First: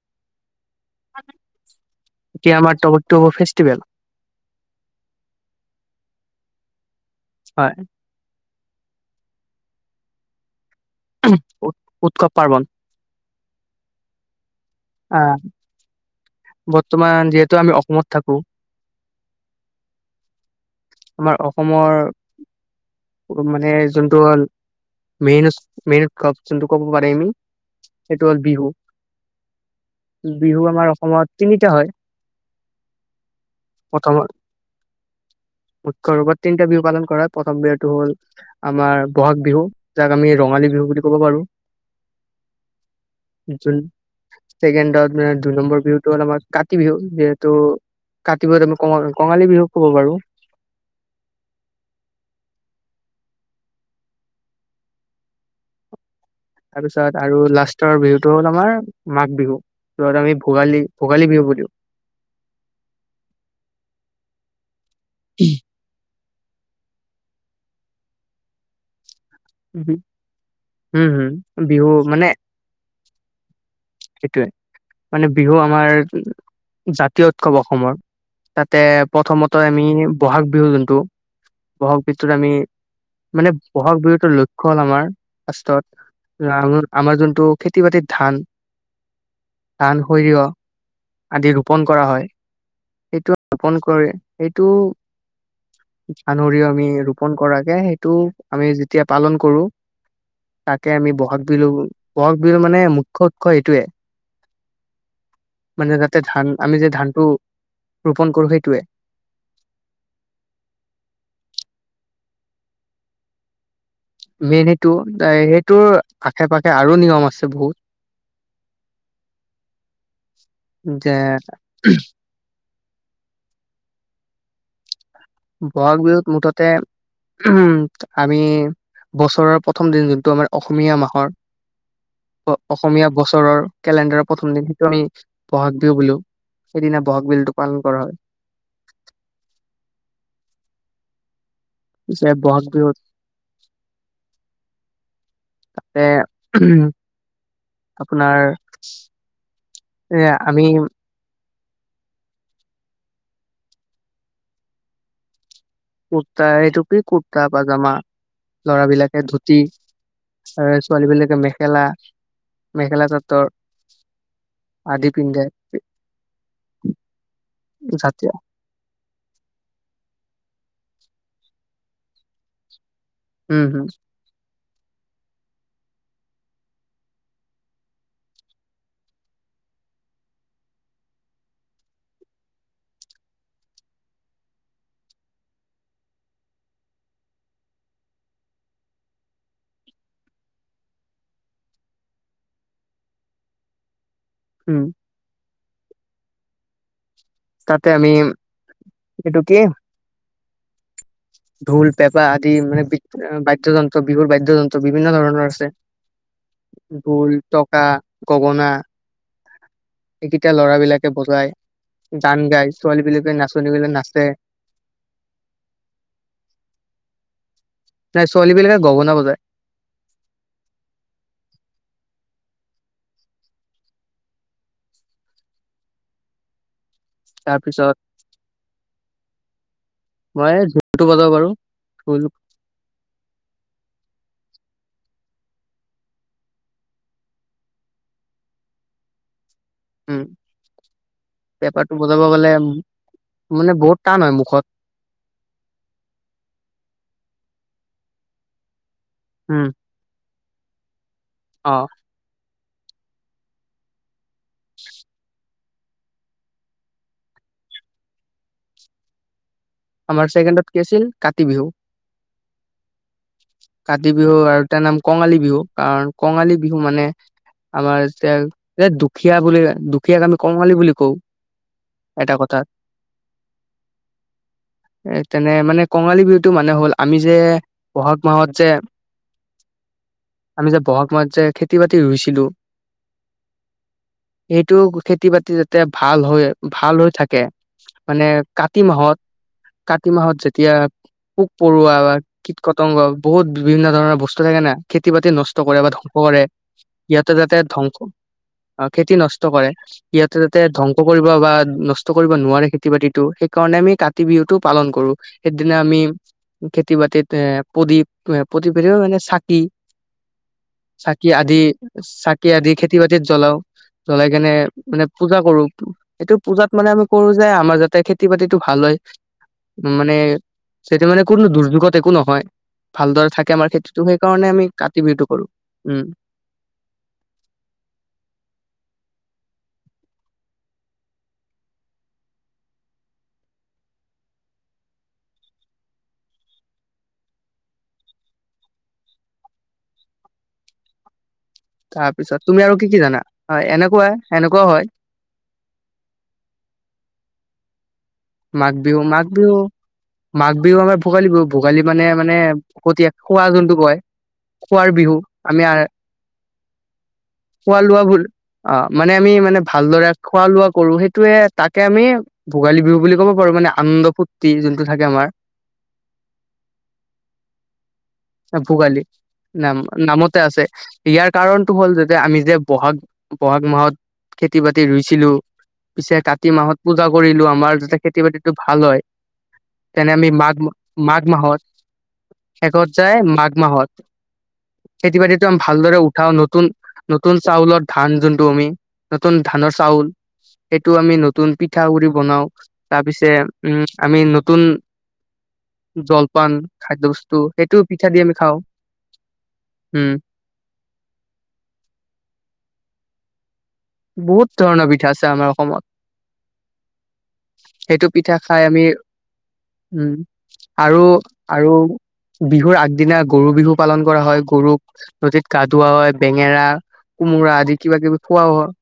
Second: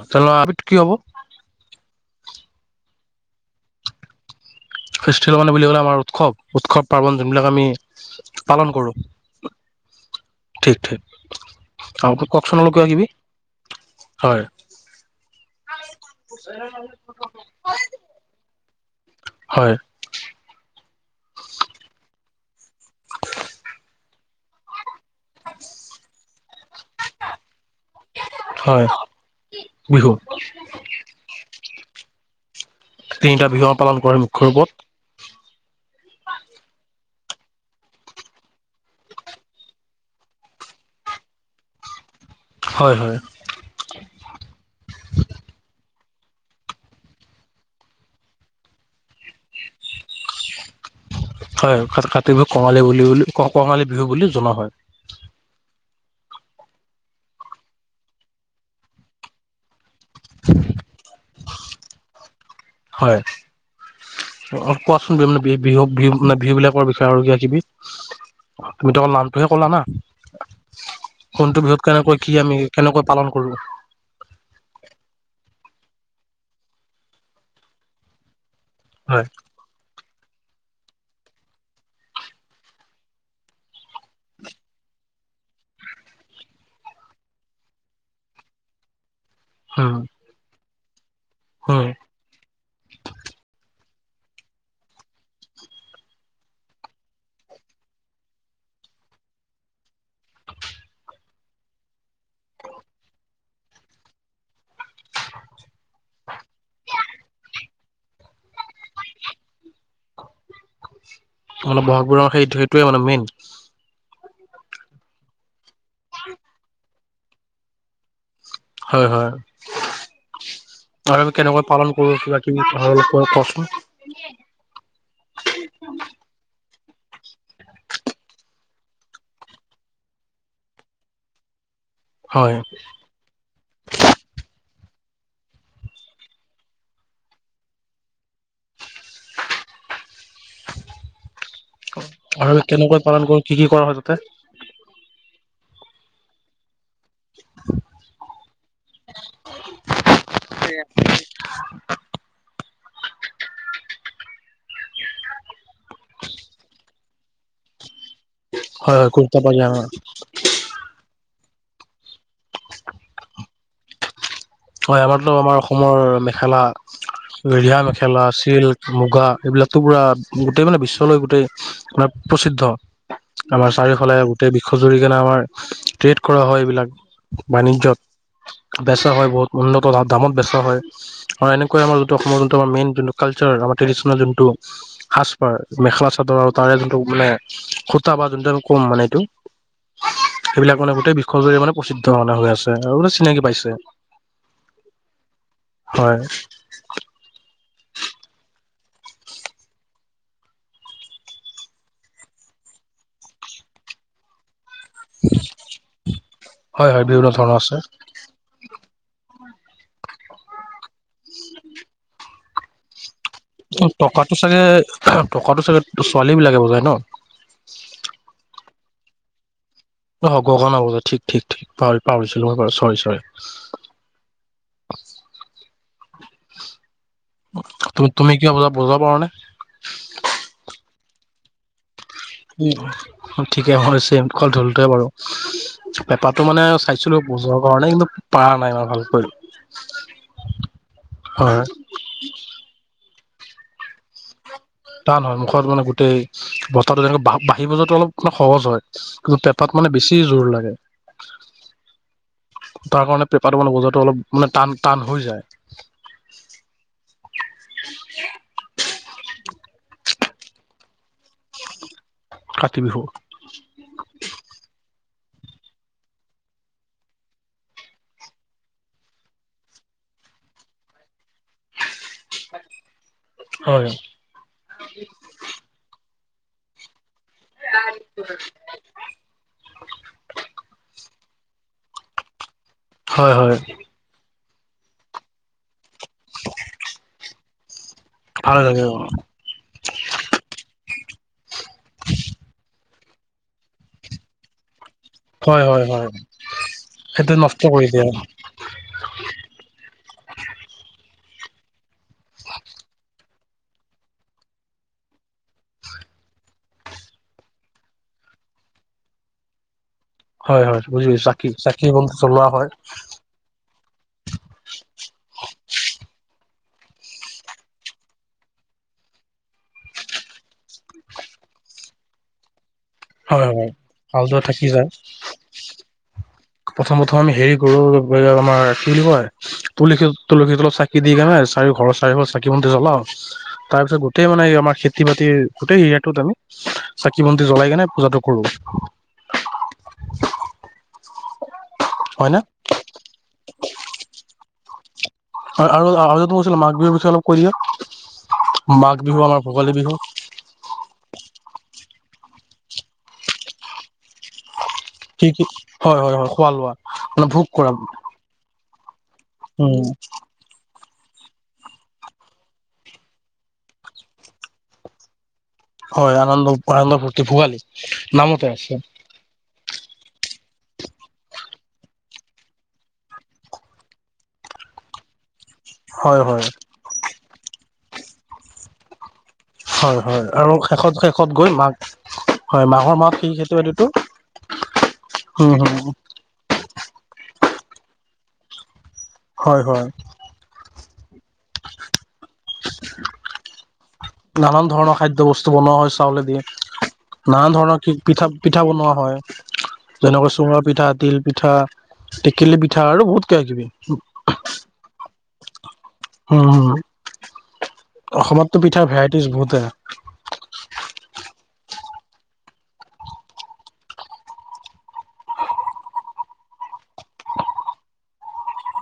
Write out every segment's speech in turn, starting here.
[unintelligible] কি হ'ব? এতিয়া আমাৰ [unintelligible] ফেষ্টিভেল। ফেষ্টিভেল মানে বুলি ক'লে, আমাৰ উৎসৱ-উৎসৱ। পাৰ্বন যোনবিলাক আমি, হয় পালন কৰোঁ। ঠিক, ঠিক। আ ত' উৎসৱ কওকচোন পাৰ্বন অলপ কিবা কিবি হয়। আহ বৰ্তমান, যিহেতু আমি অসমত থাকো। হয়। আমাৰ অসমৰ, মানে যোনটো হ'ল। [unintelligible] মেইনত কব যোনটো ক'ব পাৰে আমি, সেইটো হ'ল বিহু। হয় বিহু বিহু, আমাৰ অসমত তিনিটা হয়। তিনিটা বিহু আমাৰ পালন কৰে প্ৰথমত, মুখ্য ৰূপত মুখ্য ৰূপত তিনিটা বিহু পালন কৰা। প্ৰথম বিহুটো হ'ল, আমাৰ বহাগ বিহু। যাক আমি, ৰঙালী বিহু বুলি কব পাৰো। হয় হয় যোন, চেকেণ্ডদাৰত মানে দুই নম্বৰ। বিহুতটো হ'ল আমাৰ, কাতি বিহু। যিহেতু, কাতি বিহুক আমি কঙা-কঙালী বিহু ক'ব পাৰো। [inaudible] হয়, কাত-কাতি বিহুক কঙালী বুলি-বুলি কঙালী বিহু বুলি জনা হয়। তাৰপিছত আৰু লাষ্টৰ বিহুটো হ'ল আমাৰ, মাঘ বিহু। য'ত আমি, ভোগালী-ভোগালী বিহু বুলো। হয়, অ', কোৱাচোন বি-বি বিহু-বিহু? মানে, বিহু বিলাকৰ বিষয়ে আৰু কিবা কিবি। তুমিতো, অকল নাম। তইহে কলা না, হম কোনটো হম বিহুত বিহু কেনেকৈ কি আমি কেনেকৈ পালন কৰো? সেইটোৱে, মানে বিহু আমাৰ জাতীয় উৎসৱ অসমৰ। তাতে হয় প্ৰথমতে আমি বহাগ বিহু যোনটো, বহাগ বিহুটোত আমি। মানে, বহাগ বিহুটোৰ লক্ষণ আমাৰ ৰাষ্ট্ৰত। আমা-আমাৰ যোনটো খেতি বাতিৰ ধান? উম ধান, সৰিয়হ। আদি ৰোপন উম কৰা হয়, সেইটো ৰোপন কৰে সেইটো। [unintelligible] আমি ৰোপন কৰাকে, সেইটো আমি যেতিয়া পালন কৰো। তাকে আমি বহাগ বিহু, বহাগ বিহু মানে মুখ্য উৎস এইটোৱে। মানে তাতে ধান, আমি যে ধানটো। ৰোপণ কৰোঁ, সেইটোৱে। মানে, বহাগবোৰৰ সেইটোৱেতো মানে মেইন। মেইন সেইটো-সেইটোৰ আশে-পাশে আৰু নিয়ম আছে বহুত। হয়-হয় যে আৰু আমি কেনেকৈ পালন কৰো কিবা-কিবি। ভাল কোৱা কচোন বহাগ বিহুত মুঠতে উম, আমি বছৰৰ প্ৰথম দিন যোনটো আমাৰ অসমীয়া মাহৰ হয় অসমীয়া বছৰৰ কেলেণ্ডাৰৰ প্ৰথম দিন। টো আমি বহাগ বিহু বোলো সেইদিনা বহাগ বিহুটো পালন কৰা হয়। [inaudible] পিছে আৰু বহাগ কেনেকৈ বিহুতে পালন কৰো কি-কি কৰা হয় তাতে তাতে আপোনাৰ এ আমি [inaudible] কুৰ্তা এইটুকুি কুৰ্তা পাজামা হয় লৰাবলাকে কুৰ্তা ধুতি পায়জামা আৰু ছোৱালী বিলাকে মে মেখেলা-মেখেলা চাদৰ হয় আদি আমাৰতো পিন্ধে আমাৰ অসমৰ মেখেলা ধিয়া মেখেলা জাতীয় চিল্ক মুগা এইবিলাক। পুৰা গোটেই মানে বিশ্ব গোটেই মে প্ৰসিদ্ধ উম আমাৰ হম চাৰিফালে গোটেই বিশ্বজুৰি সেইকাৰণে আমাৰ ট্ৰেড কৰা হয় এইবিলাক বাণিজ্যত বেচা হয় বহুত। উন্নত দামত বেচা হয় আৰু এনেকৈ আমাৰ যোনটো অসম যোনটো আমাৰ মেইন যোনটো কালচাৰাৰ ট্ৰেডিচনেল যোনটো সাজ পাৰ মেখেলা চাদৰ আৰু তাৰে যোনটো মানে সুতা বা যোনটো কম মানে এইটো। সেইবিলাক মানে গোটেই বিশ্বজুৰি মানে প্ৰচিদ্ধ মানে হৈ আছে আৰু মানে চিনাকি পাইছে। হম হয়। তাতে আমি এইটো কি ঢোল পেপা আদি মানে বাদ্যযন্ত্ৰ বিহুৰ বাদ্যযন্ত্ৰ বিভিন্ন ধৰণৰ আছে হয় হয় বিভিন্ন ঢোল ধৰণৰ আছে টকা গগনা। এইকেইটায়া লৰা বিলাকে বজাই গান গাই ছোৱালী বিলাকে। নাচনী বিলাক নাচে টকাটো চাগে টকাটো চাগে ছোৱালী বিলাকে বজায় ন। নাই ছোৱালী বিলাকে গগনা বজায়। অ' গগনা বজায় ঠিক-ঠিক পাহৰি পাহৰিছিলো মই চৰি-চৰি-চৰি। [inaudible] তাৰপিছত তুমি তুমি কিবা বজা বজাব পাৰা নে মই জুটো বজাব বাৰো উম, ঠিকে হৈছে কল ধলটোৱে বাৰু। পেপাতটো মানে চাইছিলো বুজৰ কাৰণে কিন্তু প নাই ম ভালকৈ উম, হয় পেপাৰটো বজাব গলে মানে বহুত টান হয় মুখত তান নহয় মুখত মানে গোটেই বস্তাটো তেনেকে বাঢ়িব ব যাো অলপ মানে সহজ হয়। কিন্তু পেঁপাত মানে বেছি জোৰ লাগে। অহ ', তাৰ কাৰণে পেপাৰটো বান বজাৰটো অলপ মানে টান-টান হৈ যায়। [inaudible] আমাৰ ছেকেণ্ডত কি আছিল কাতি বিহু। কাতি বিহু কাতি বিহু আৰু তাৰ নাম কঙালী বিহু কাৰণ কঙালী বিহু মানে। আমাৰ এতিয়া এ দুখীয়া বুলি দুখীয়াক আমি কঙালী বুলি কওঁ। এটা কথা হয় এ তেনে মানে কঙালী বিহুত। এইটো মানে হ'ল আমি যে বহাগ মাহত যে আমি যে বহাগ মাহত। যে খেতি বাতি ৰুইছিলো। হয়-হয় সেইটো খেতি বাতি যাতে ভাল হৈ- ভাল হৈ থাকে। মানে ভাল কাতি লাগে অ মাহত, কাতি মাহত, যেতিয়া পোক পৰুৱা বা কীটকতংগ বহুত বিভিন্ন ধৰণৰ বস্তু থাকে ন। খেতি বাতি নষ্ট হয় কৰে হয় বা হয় ধ্বংস কৰে ইহঁতে সেইটো যাতে নষ্ট কৰি ধ্বংস দিয়ে অ' খেতি নষ্ট কৰে সিহঁতে তাতে ধ্বংস বা নষ্ট কৰিব নোৱাৰে খেতি বাতিটো। সেই কাৰণে আমি কাতি বিহুতটো পালন কৰো সেইদিনা আমি খেতি বাতিত এ প্ৰদীপ প্ৰতিবীও মানে চাকি হয় হয় বুজি পাইছো চাকি আদি চাকি বন্তি জ্বলোৱা চাকি হয় আদি খেতি বাতিত জ্বলাও জ্বলাই কেনে মানে পূজা কৰো। সেইটো পূজাত মানে আমি কৰো যে আমাৰ যাতে খেতি বাতিটো ভাল হয় উ মানে সেইটো মানে কোনো দুৰ্যোগত একো নহয়। ভালদৰে হয় থাকে আমাৰ হয় খেতিটো হালধোৱা সেইকাৰণে আমি থাকি যায় কাতি বিহুটো কৰো। উম প্ৰথম, প্ৰথম আমি হেৰি কৰো আমাৰ কি বুলি কয় তুলসী তুলসী তলত চাকি দি কনে চাৰি ঘৰ চাৰি ফালে চাকি বন্তি জলাও তাৰ পিছত গোটেই মানে ন আমাৰ খেতি বাতি গোটেই এৰিয়াটো আমি চাকি বন্তি জ্বলাই। কেনে পূজাটো কৰো। তাৰ হয় পিছত নে তুমি আৰু কি কি জানা। হয় এনেকুৱা এনেকুৱাও হয় আৰু হৈছিল মাঘ বিহুৰ বুলি অলপ ক দিয়া মাঘ বিহু মাঘ বিহু মাঘ বিহু আমাৰ ভোগালী বিহু ভোগী বিহু। মানে মানে সতি খোৱা যোনটো কয়। খুৱোৱাৰ বিহু কি কি আমি হয় হয় হয় খোৱা লোৱা মানে ভোগ কৰা খোৱা লোৱা ভুল। অ' মানে আমি মানে উম ভালদৰে খোৱা লোৱা। কৰো সেইটোয়ে তাকে আমি ভোগালী বিহু বুলি ক'ব পাৰো মানে আনন্দ ফূুৰ্তি যোনটো থাকে আমাৰ। হয় আনন্দ আনন্দ ফূৰ্তি ভোগালী নামতে আছে। ভোগালী নাম নামতে আছে ইয়াৰ কাৰণটো হ'ল যেতিয়া আমি যে বহাগ বহাগ মাহত খেতি বাতি ৰুইছিলো। পিছে হয় হয় কাতি মাহত পূজা কৰিলো। আমাৰ যাতে খেতি বাতিটো ভাল হয়। হয় তেনে হয় আমি আৰু মাঘ, শেষত মাঘ শেষত গৈ মাহত মাঘ হয় শেষত মাঘৰ মাহত যায় সেই মাঘ খেতি বাতিটো মাহত খেতি বাতিটো উম আমি হম ভালদৰে উঠাও নতুন নতুন চাউলৰ ধান যোনটো আমি নতুন হয় ধানৰ হয় চাউল। সেইটো আমি নতুন পিঠাগুৰি বনাও তাৰপিছে, উম আমি নতুন নানান ধৰণৰ খাদ্য বস্তু বনোৱা হয় চাউলেদি জলপান খাদ্যয় বস্তু নানান ধৰণৰ কি পিঠা পিঠা বনোৱা হয়। উম যেনেকৈ চুঙা পিঠা, তিল পিঠা, টেকেলি পিঠা, আৰু বহুত কে কিবি। বহুত ধৰণৰ পিঠা আছে আমাৰ অসমত। [inaudible] সেইটো পিঠা অসমততো খাই আমি পিঠাৰ ভেৰাইটিজ বহুতে উম আৰু আৰু বিহুৰ আগদিনা গৰু বিহু পালন কৰা হয়। গৰুক নদীত গা ধুৱোৱা হয়। বেঙেৰা কোমোৰা আদি কিবা কিবি খোৱাও হয়।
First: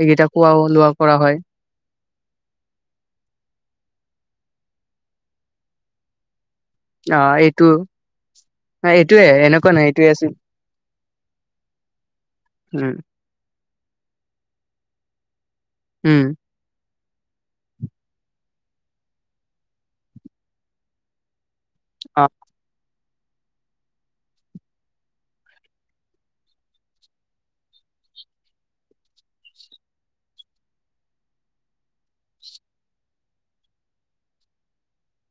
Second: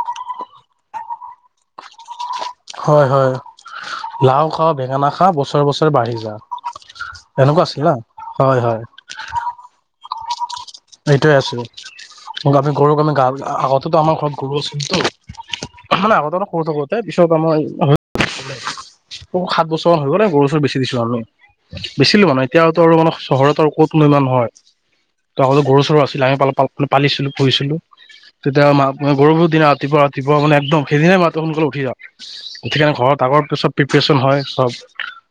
এইকেইটা খোৱাও লোৱা কৰা হয় হয় -হয় লাও খা বেঙেনা খা বছৰে বছৰে বাঢ়ি যা। অ এনেকুৱা 'এইটো। আছিল না হয় হয় এইটোয়ে এনেকুৱা নাই এইটোয়ে আছিল। এইটোয়ে আছো। আমি উম গৰুক আমি গা আগতেতো আমাৰ ঘৰত গৰু আছিলতো মানে উম, আগতে সৰু থাকোতে পিছত আমাৰ অ' সাত বছৰমান হৈ গ'লে গৰুৰ চৰ বেচি দিছো আৰু বেচিলো অ', মানে এতিয়াতটো আৰু মানে চহৰত আৰু ক'তনো ইমান নহয় ত। আগতে গৰু চৰু আছিল লে পাল মানে পালিছিলো পুহিছিলো তেতিয়া মা গৰু বিৰু দিনা ৰাতিপুৱা ৰাতিপুৱা মানে একদম সেইদিনাাই মাতটো সোনকালে উঠি যা উঠি কাৰনে ঘৰত তাৰ পিছত প্ৰিপৰেচন হয়। চব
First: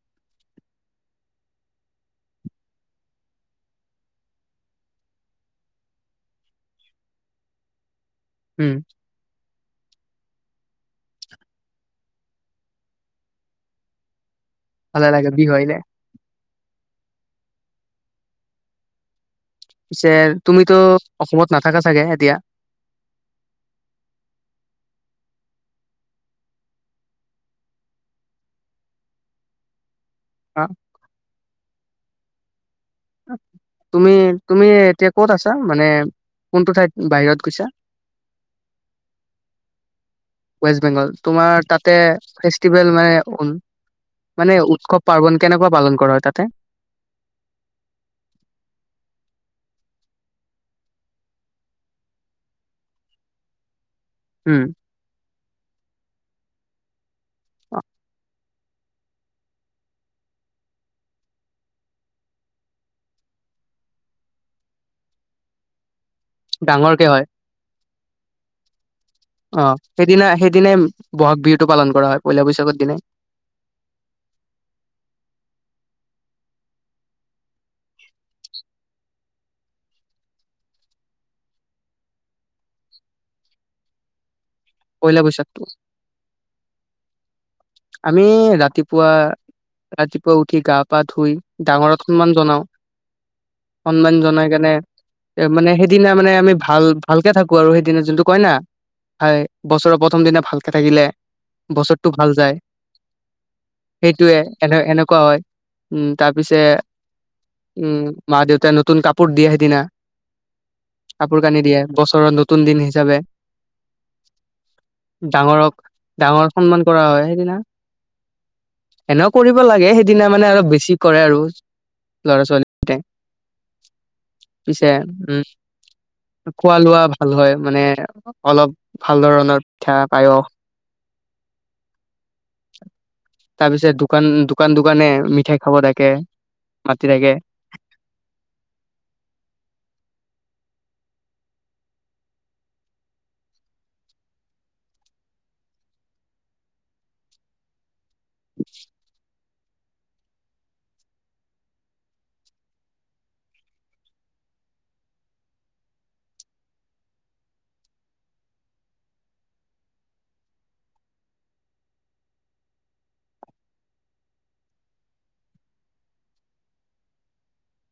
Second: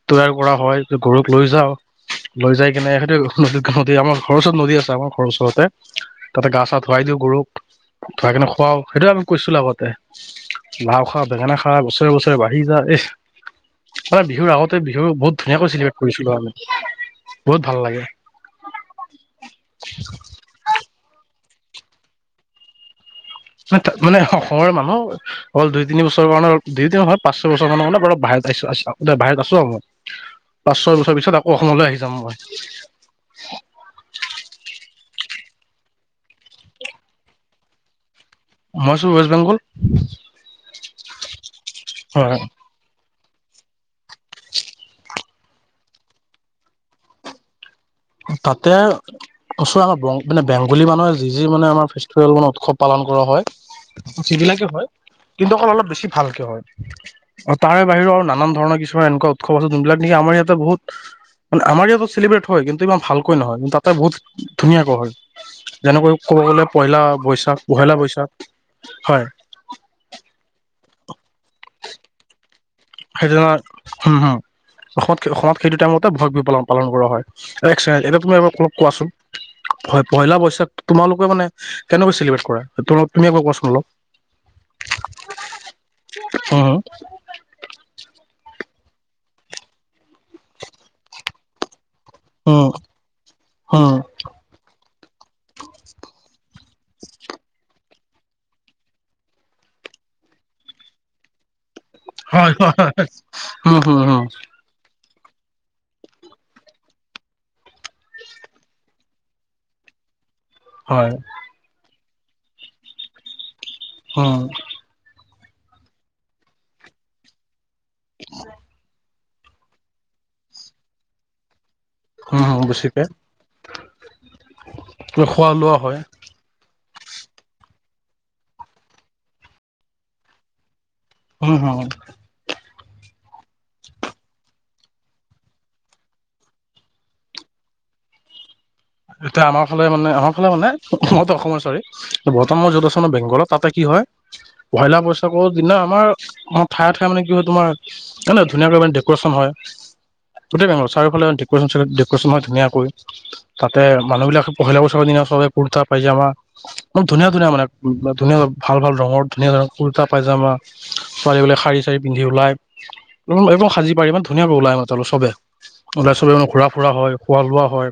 তৈয়াৰ কৰা হয় গৰুক লৈ যাওঁ। লৈ যাই কিনে সহটো নদীত নদী আমাৰ ঘৰ ওচৰত নদী আছে আমাৰ ঘৰওচৰতোতে গা ধুৱাই দিলে গৰুক ধৰা ধোৱাই উম, খুৱাও সেইটোও আমি কৈছিলো আগত। লাও খা বেঙেনা খা বছৰে বছৰে বাঢ়ি যা এই। বিহু আগ বিহু ভালে লাগে বিহু ধুনীয়াকৈ আহিলে। চেলিব্ৰট কৰিছিলোঁ আমি বহুত ভাল লাগে পিছে তুমিটো অসমত নাথাকা চাগে এতিয়া? তাত মানে অসমৰ মানুহ অকল দুই তিনি বছৰ কাৰণে দুই পাঁচ ছয় বছৰ মানৰ মানে বৰ ভাহ বাহিৰত আছো আৰু মই অ', পাঁচ ছয় বছৰ পিছত আকৌ অসমলৈ আহি যাম মই। তুমি তুমি এতিয়া ক'ত আছা মানে কোনটো ঠাইত বাহিৰত গৈছা মই আছো ৱেষ্ট বেংগল। ৱেষ্ট বেংগল তোমাৰ তাতে হয় ফেষ্টিভেল মানে মানে উৎসৱ-পাৰ্বন কেনেকুৱা পালন কৰা হয় তাতে? তাতে ওচৰ আমাৰ মানে বং বেংগলী মানুহে যি যি মানে আমাৰ ফেষ্টিভেল মানে উৎসৱ পালন কৰা হয় উম, যিবিলাকে হয় কিন্তু অকল অলপ বেছি ভালকে হয় আৰু অ, তাৰে বাহিৰেও আৰু নানান ধৰণৰ কিছু এনেকুৱা উৎসৱ আছে যোনবিলাক আমাৰ ইয়াতে বহুত মানে আমাৰ ইয়াত চেলিব্ৰেট হয় কিন্তু ইমান ভালকৈ নহয় কিন্ত তাতে বহুত ধুনীয়াকৈ হয় যেনেকৈ ক'ব গ'লে পহিলা ডাঙৰকে হয়। বৈশাখ পহেলা বৈছাত অ সেইদিনা সেইদিনাই ব'হাগ বিহুটো পালন কৰা হয় পইলা বৈশাখত। সেইটোনা হম হম অসমত অসমত সেইটো টাইমত এটা ভয় পালন পালন কৰা হয় এ একজ এতিয়া তুমি এবাৰ ক কোৱাচোন হয় পহিলা বৈশাখ তোমালোকে মানে কেনেকৈ চেলিব্ৰেট কৰা তুমি এবাৰ কোৱাচোন অলপ প্ৰহািলা বৈশাখটো উম আমি ৰাতিপুৱা, ৰাতিপুৱা উঠি গা পা ধুই ডাঙৰত সমান জনাও উম উম সন্মান জনাই কেনে মানে সেইদিনা মানে আমি ভাল ভালকে থাকো আৰু সেইদিনা যোনটো কই না হয় বছৰৰ প্ৰথম দিনা ভালকে থাকিলে বছৰটো ভাল হয় যায় উম হম হম কোৱা হয়, উম তাৰপিছে উম মা দেউতাই নতুন কাপোৰ দি সিদিনা হয় কাপোৰ কানি দিয়ে বছৰৰ নতুন দিন হিচাপে হম ডাঙৰক, ডাঙৰক সন্মান কৰা হয় সেইদিনা। [inaudible] এনেও কৰিব লাগে সেইদিনা মানে অলপ বেছি কৰে আৰু ল'ৰা উম ছোৱালীতে বেছিকে পিছে উম খোৱা লোৱা হয় খোৱা লোৱা ভাল হয় মানে অলপ ভাল ধৰণৰ পিঠা পায়স উম হম [inaudible] তাৰ পিছত দোকান, দোকান দোকানে মিঠাই খাব থাকে মাতি থাকে। [inaudible] এয়া আমাৰ ফালে মানে, আমাৰ ফালে মানে মই অসমৰ, চৰি বৰ্তমান মই য'ত আৰ বেংগলত তাতে কি হয় হয় পলা বৈশাকৰ দিনা আমাৰাৰ ঠায়ে ঠায়ে মানে কি হয় তোমাৰ এনে ধুনাকৈ মানে ডেক'ৰেচন হয়। গোটেই ভাঙ চাৰিওফালেন ডকৰেচন হয় ধুনীয়াকৈ তাতে মানুহবিলাকে পহিলা বছৰৰ দিনা চবে কুৰ্তা পাইজামা, বহুত ধুনীয়া ধুনীয়া মানে ধুনীয়া ভাল ভাল ৰঙৰ ধুনীয়া ধুনীয়া কুৰ্তা পাইজামা পোৱালি বোলে শাৰী চাৰী পিন্ধি ওলাই একদম সাজি পায় ইমান ধুনীয়াকে ওলাই মাতালো চবে ওলাই চবে ইমান ঘূৰা ফুৰা হয় খোৱা লোৱা হয়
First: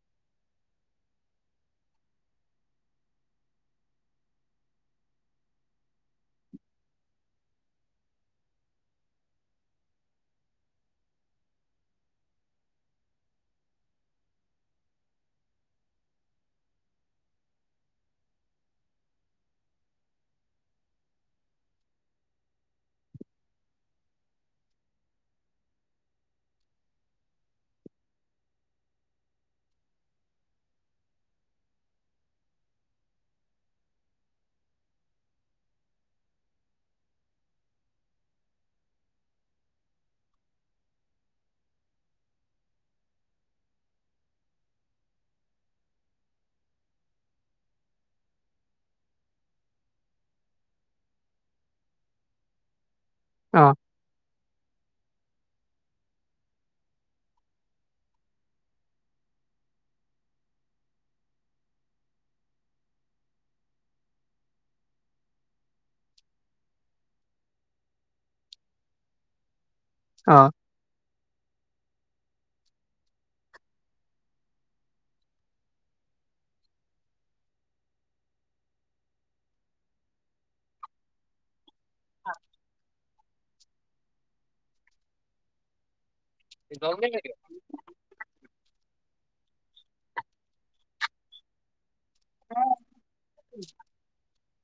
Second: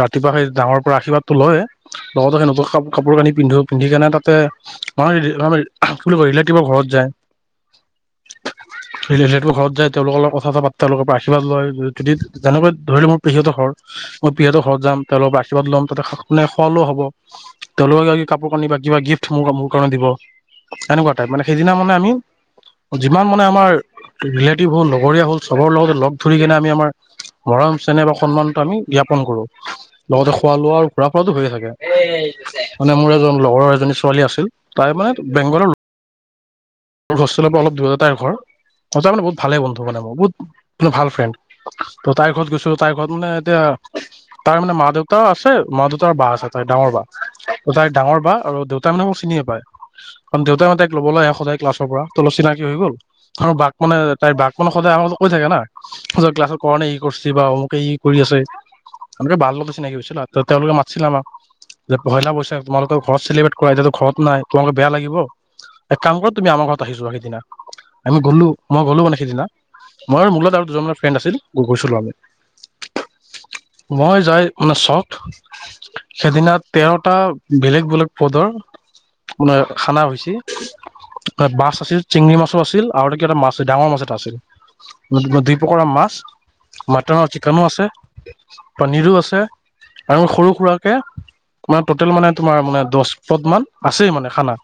ৰাতিপুৱা সেই ডাঙৰ পৰা আশীৰ্বাদটো লয়ে লগতে সেই নতুক ক কাপোৰ কানি পিন্ধো, পিন্ধি কেনে তাতে [unintelligible] ঘৰত যায় [inaudible] ৰিলেটিভ্চৰ ঘৰত যায় তেওঁলোকৰ লগত কথা চথা পাতে তেওঁলোকৰ পৰা আশীৰ্বাদ লয় যদি যেনেকৈ ধৰিলো মোৰ পেহীহঁতৰ ঘৰত। মই পিহঁতৰ ঘৰত যাম তেওঁলকৰ আশীৰ্বাদ ল'ম ততে নুখুৱালেও হ'ব, তেওঁলোকৰ কাপোৰ কানি বা কিবা গিফ্ট ম সেইকাৰণে দিব হেনেকুৱা টাইপ, মানে সেইদিনা মানে আমি যিমান মানে আমাৰ ৰিলেটিভ হ'ল লগৰীয়া হ'ল চবৰ লগতে লগ ধৰি কেনে আমি আমাৰ মৰম চেনেহ বা সন্মানটো আমি জ্ঞাপন কৰো। [unintelligible] লগতে খোৱা লোৱা আৰু ঘুৰা ফুৰাটো হৈয়ে থাকে, মানে মোৰ এজন লগৰৰ এজনী ছোৱালী আছিল তাই মানে নাইতো বেংগলৰ মোৰ হোষ্টেলৰ পৰা অলপ দূৰত তাইৰ ঘৰ। তহঁতে মানে বহুত ভালেই বন্ধু মানে বহুত ম-ভাল ফ্ৰেণ্ড ত তাইৰ ঘৰত গৈছো, তাইৰ ঘৰত মানে এতিয়া অ' তাৰ মানে মা দেউতাও আছে, মা দেউতাৰ বা আছে তাই ডাঙৰ বা তাই ডাঙৰ বা আৰু দেউতা মানে মোক চিনি নিয়েপাই কাৰণ দেউতাহঁতে তাক ল'বলৈ আহে সদায়। ক্লাছৰ পৰা তলত চিনাকি হৈ গ'ল আৰু অ বাক মানে তাইৰ বাক মানে সদায় আ কৈ থাকে না ক্লাছৰ কাৰণে ই কৰছে বা অমুকে ই কৰি আছে। আমাৰ টো [unintelligible] লগত চিনাকি হৈছিলোঁ ত তেওঁলোকে মাটচিল আমাক। যে পহিলা বৈশাক তোমালোকৰ ঘৰত চেলিব্ৰেট কৰা এতিয়াতো ঘৰত নাই তোমালোকে বেয়া লাগিব এক কাম কৰা তুমি আমাৰ ঘৰত আহি যোৱা সিদিনা, আমি গ'লো মই গ'লো মানে সিদিনা। মই মোৰলগত আৰু দুজনমান ফ্ৰেণ্ড আছিল গ গৈছিলো আমি। [inaudible] মই যাই মানে ছশট, সেইদিনা তেৰটা বেলেগ বেলেগ পদৰ মানে খানা হৈছে, তাত মাছ আছিল চিঙৰি মাছো আছিল। আৰু কি এটা মাছ ডাঙৰ মাছ এটা আছিল দুই প্ৰকাৰৰ মাছ মাটন অ আৰু চিকেনো আছে, পনীৰো আছে। আৰু সৰু সুৰাকে তোমাৰ ট'টেল মানে তোমাৰ মানে দচ পদ মান আছেই মানে খানা।